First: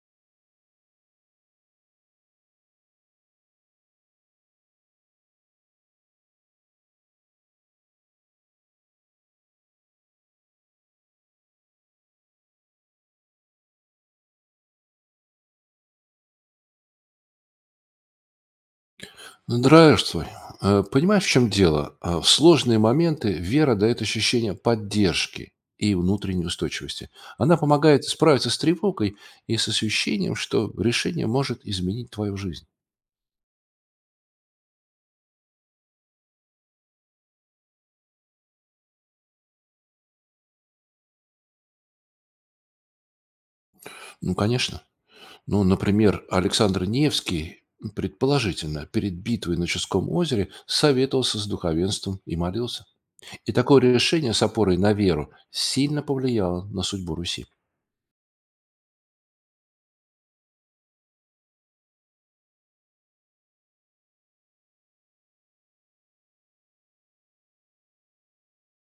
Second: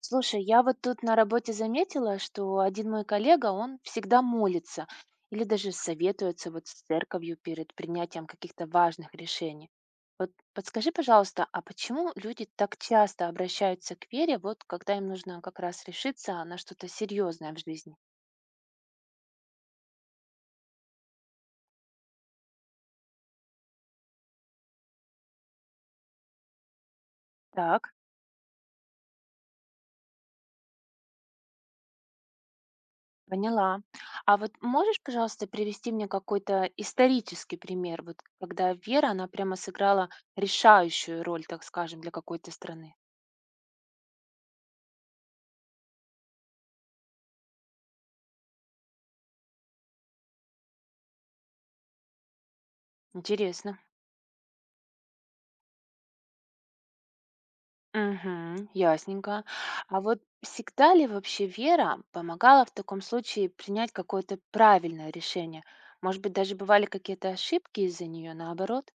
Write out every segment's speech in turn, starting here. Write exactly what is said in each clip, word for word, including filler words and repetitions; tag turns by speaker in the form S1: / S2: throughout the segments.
S1: Слушай, я вот тут на работе заметила, что один мой коллега, он всегда молится или даже советуется вот с церковью перед принятием каких-то важных решений. Вот подскажи, пожалуйста, а почему люди так часто обращаются к вере, вот когда им нужно как раз решиться на что-то серьезное в жизни?
S2: Здравствуй. Э, Понимаешь, в чем дело? А, В сложные моменты вера дает ощущение поддержки и внутренней устойчивости. Она
S1: Так.
S2: помогает справиться с тревогой и с ощущением, что решение может изменить твою жизнь.
S1: Поняла. А вот можешь, пожалуйста, привести мне какой-то исторический пример, вот когда вера, она прямо сыграла решающую роль, так скажем, для какой-то страны?
S2: Ну, конечно. Ну, например, Александр Невский, предположительно, перед битвой на Ческом озере советовался с духовенством и молился. И
S1: Интересно.
S2: такое решение с опорой на веру сильно повлияло на судьбу Руси.
S1: Угу, ясненько. А вот всегда ли вообще вера помогала в таком случае принять какое-то правильное решение? Может быть, даже бывали какие-то ошибки из-за нее, наоборот?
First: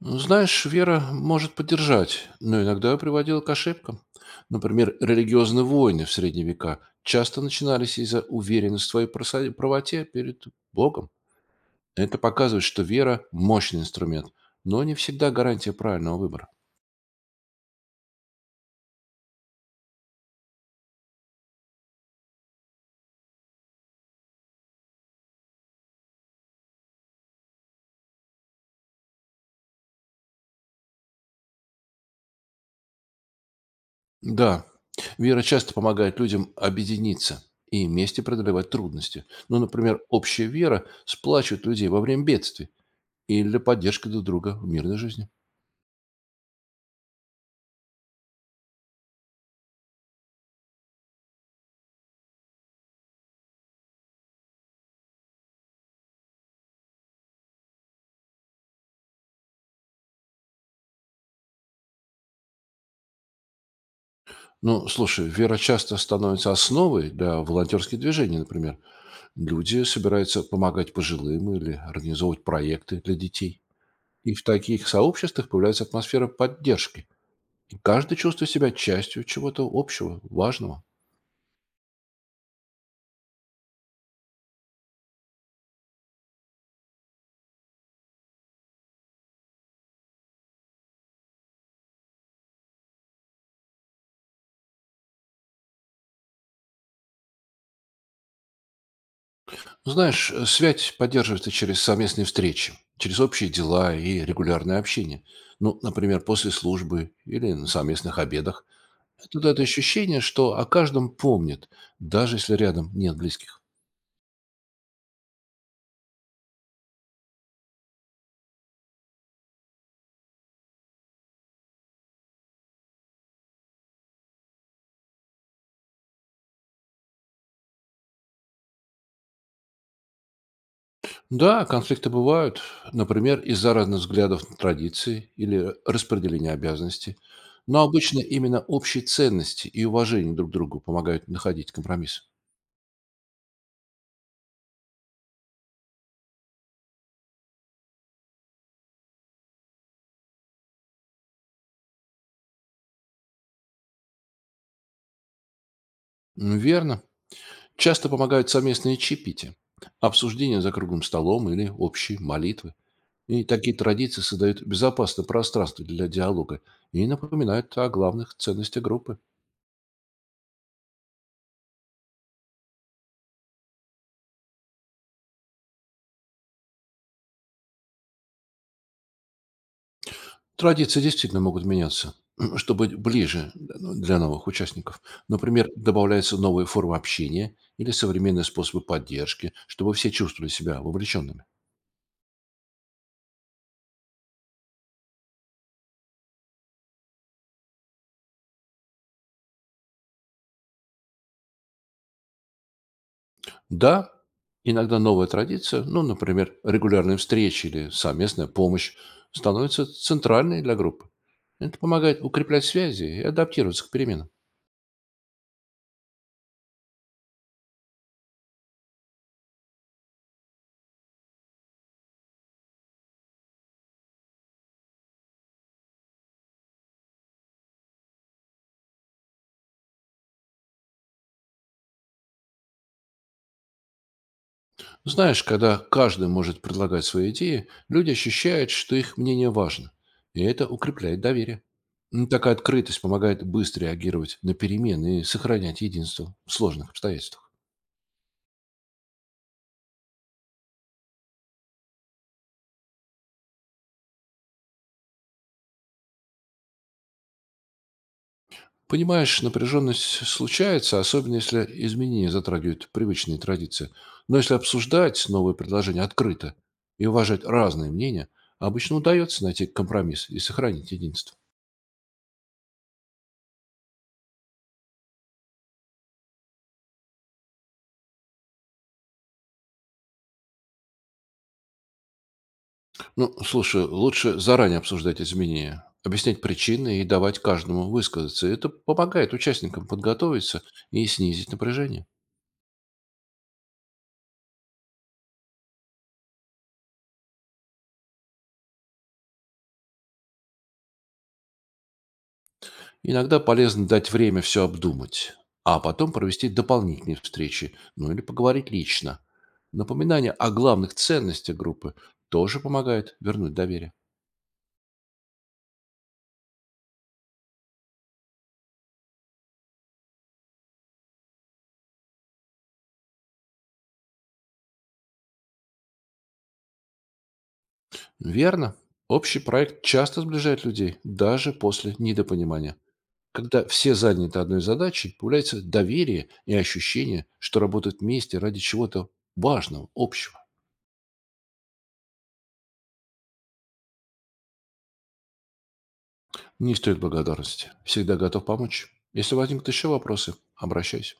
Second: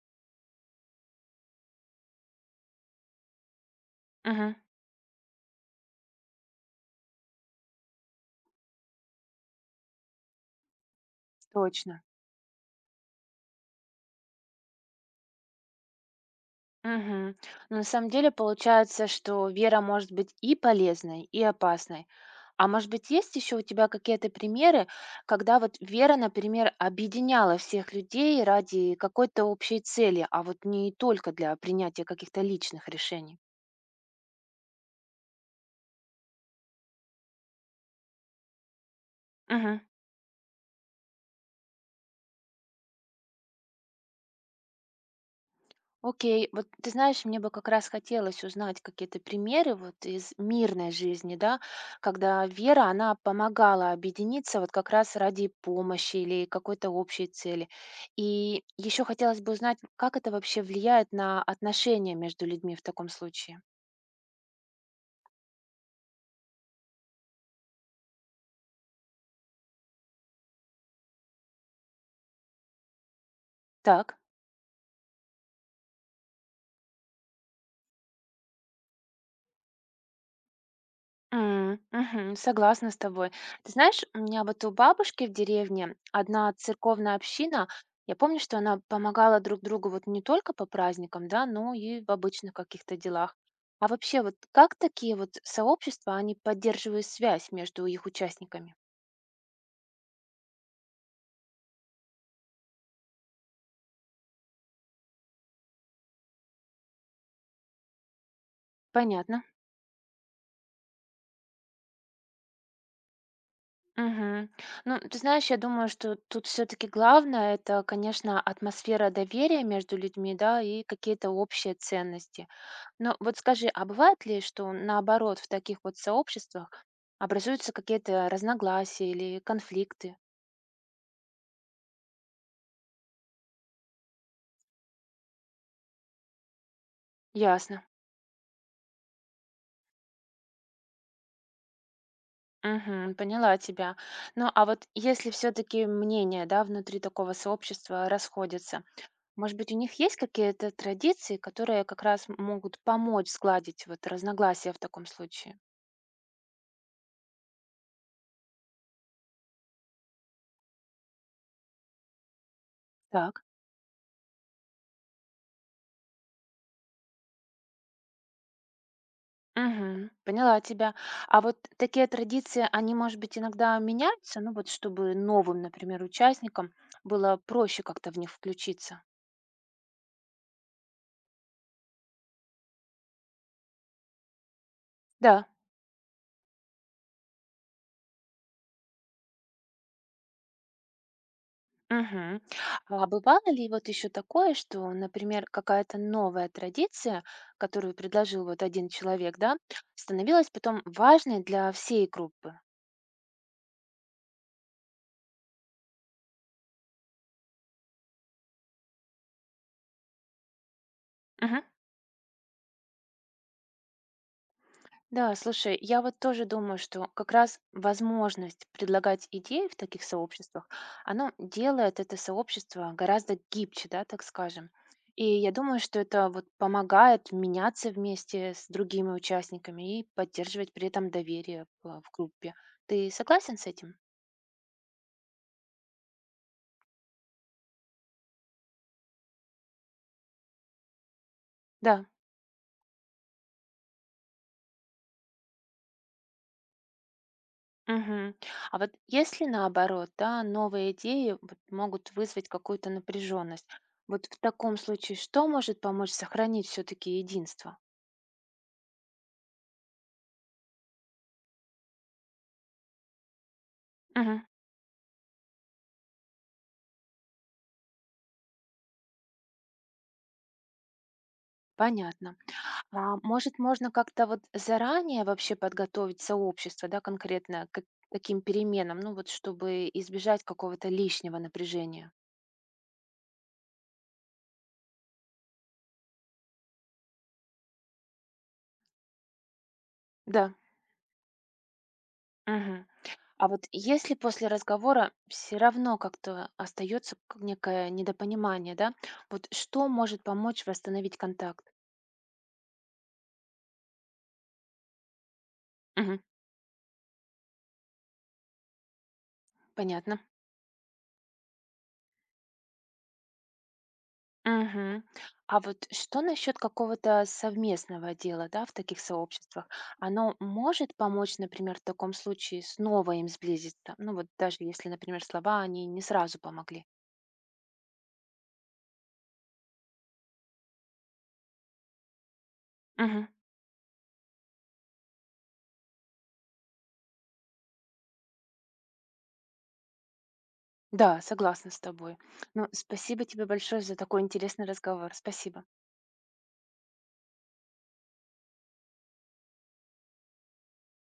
S2: Ну, знаешь, вера может поддержать, но иногда приводила к ошибкам.
S1: Угу.
S2: Например, религиозные войны в средние века часто начинались из-за уверенности в твоей просо- правоте перед Богом.
S1: Точно.
S2: Это показывает, что вера — мощный инструмент, но не всегда гарантия правильного выбора.
S1: Угу. Но на самом деле получается, что вера может быть и полезной, и опасной. А может быть, есть еще у тебя какие-то примеры, когда вот вера, например, объединяла всех людей ради какой-то общей цели, а вот не только для принятия каких-то личных решений?
S2: Да, вера часто помогает людям объединиться и вместе преодолевать трудности. Ну,
S1: Мгм.
S2: например, общая вера сплачивает людей во время бедствий или для поддержки друг друга в мирной жизни.
S1: Окей, вот ты знаешь, мне бы как раз хотелось узнать какие-то примеры вот из мирной жизни, да, когда вера, она помогала объединиться вот как раз ради помощи или какой-то общей цели. И еще хотелось бы узнать, как это вообще влияет на отношения между людьми в таком случае.
S2: Ну, слушай, вера часто становится основой для волонтерских движений, например. Люди собираются помогать пожилым или организовывать проекты для детей.
S1: Так.
S2: И в таких сообществах появляется атмосфера поддержки. И каждый чувствует себя частью чего-то общего, важного.
S1: М, мгм. Согласна с тобой. Ты знаешь, у меня вот у бабушки в деревне одна церковная община. Я помню, что она помогала друг другу вот не только по праздникам, да, но и в обычных каких-то делах. А вообще вот как такие вот сообщества, они поддерживают связь между их участниками?
S2: Ну, знаешь, э, связь поддерживается через совместные встречи, через общие дела и регулярное общение. Ну, например, после службы или на совместных обедах. Это
S1: Понятно.
S2: дает ощущение, что о каждом помнят, даже если рядом нет близких.
S1: Мгм. Ну, ты знаешь, я думаю, что тут все-таки главное это, конечно, атмосфера доверия между людьми, да, и какие-то общие ценности. Но вот скажи, а бывает ли, что наоборот в таких вот сообществах образуются какие-то разногласия или конфликты?
S2: Да, конфликты бывают, например, из-за разных взглядов на традиции или распределения обязанностей.
S1: Ясно.
S2: Но обычно именно общие ценности и уважение друг к другу помогают находить компромисс.
S1: Мгм, поняла тебя. Ну, а вот если все-таки мнения, да, внутри такого сообщества расходятся, может быть, у них есть какие-то традиции, которые как раз могут помочь сгладить вот разногласия в таком случае?
S2: М, Верно. Часто помогают совместные чипити, обсуждения за круглым столом или общие молитвы.
S1: Так.
S2: И такие традиции создают безопасное пространство для диалога и напоминают о главных ценностях группы.
S1: Мгм. Поняла тебя. А вот такие традиции, они, может быть, иногда меняются, ну вот чтобы новым, например, участникам было проще как-то в них включиться.
S2: Традиции действительно могут меняться, чтобы быть ближе, да, ну, для новых участников.
S1: Да.
S2: Например, добавляются новые формы общения или современные способы поддержки, чтобы все чувствовали себя вовлеченными.
S1: Мгм. А бывало ли вот еще такое, что, например, какая-то новая традиция, которую предложил вот один человек, да, становилась потом важной для всей группы?
S2: Да, иногда новая традиция, ну, например, регулярные встречи или совместная помощь, становится центральной для группы. Это помогает укреплять связи и адаптироваться к переменам.
S1: Да, слушай, я вот тоже думаю, что как раз возможность предлагать идеи в таких сообществах, оно делает это сообщество гораздо гибче, да, так скажем. И я думаю, что это вот помогает меняться вместе с другими участниками и поддерживать при этом доверие в, в группе. Ты согласен с этим?
S2: Знаешь, когда каждый может предлагать свои идеи, люди ощущают, что их мнение важно, и это укрепляет доверие.
S1: Да.
S2: М, Такая открытость помогает быстро реагировать на перемены и сохранять единство в сложных обстоятельствах.
S1: Мгм. А вот если наоборот, да, новые идеи вот могут вызвать какую-то напряженность, вот в таком случае что может помочь сохранить все-таки единство?
S2: Понимаешь, напряженность случается, особенно если изменения затрагивают привычные традиции. Но
S1: Мгм.
S2: если обсуждать новые предложения открыто и уважать разные мнения, обычно удается найти компромисс и сохранить единство.
S1: Понятно. А может, можно как-то вот заранее вообще подготовить сообщество, да, конкретно к таким переменам, ну вот чтобы избежать какого-то лишнего напряжения?
S2: Ну, слушай, лучше заранее обсуждать изменения, объяснять причины и давать каждому высказаться. Это помогает участникам
S1: Да.
S2: подготовиться и снизить напряжение.
S1: Мгм. А вот если после разговора все равно как-то остается к- некое недопонимание, да, вот что может помочь восстановить контакт?
S2: Иногда полезно дать время все обдумать, а потом
S1: Мгм.
S2: провести дополнительные встречи, ну или поговорить лично.
S1: Понятно.
S2: Напоминание о главных ценностях группы тоже помогает вернуть доверие.
S1: Мгм. А вот что насчет какого-то совместного дела, да, в таких сообществах? Оно может помочь, например, в таком случае снова им сблизиться? Ну вот даже если, например, слова, они не сразу помогли.
S2: Верно, общий проект часто сближает людей, даже после недопонимания.
S1: Мгм.
S2: Когда все заняты одной задачей, появляется доверие и ощущение, что работают вместе ради чего-то важного, общего.
S1: Да, согласна с тобой. Ну, спасибо тебе большое за такой интересный разговор. Спасибо.
S2: Не стоит благодарности. Всегда готов помочь. Если возникнут еще вопросы, обращайся.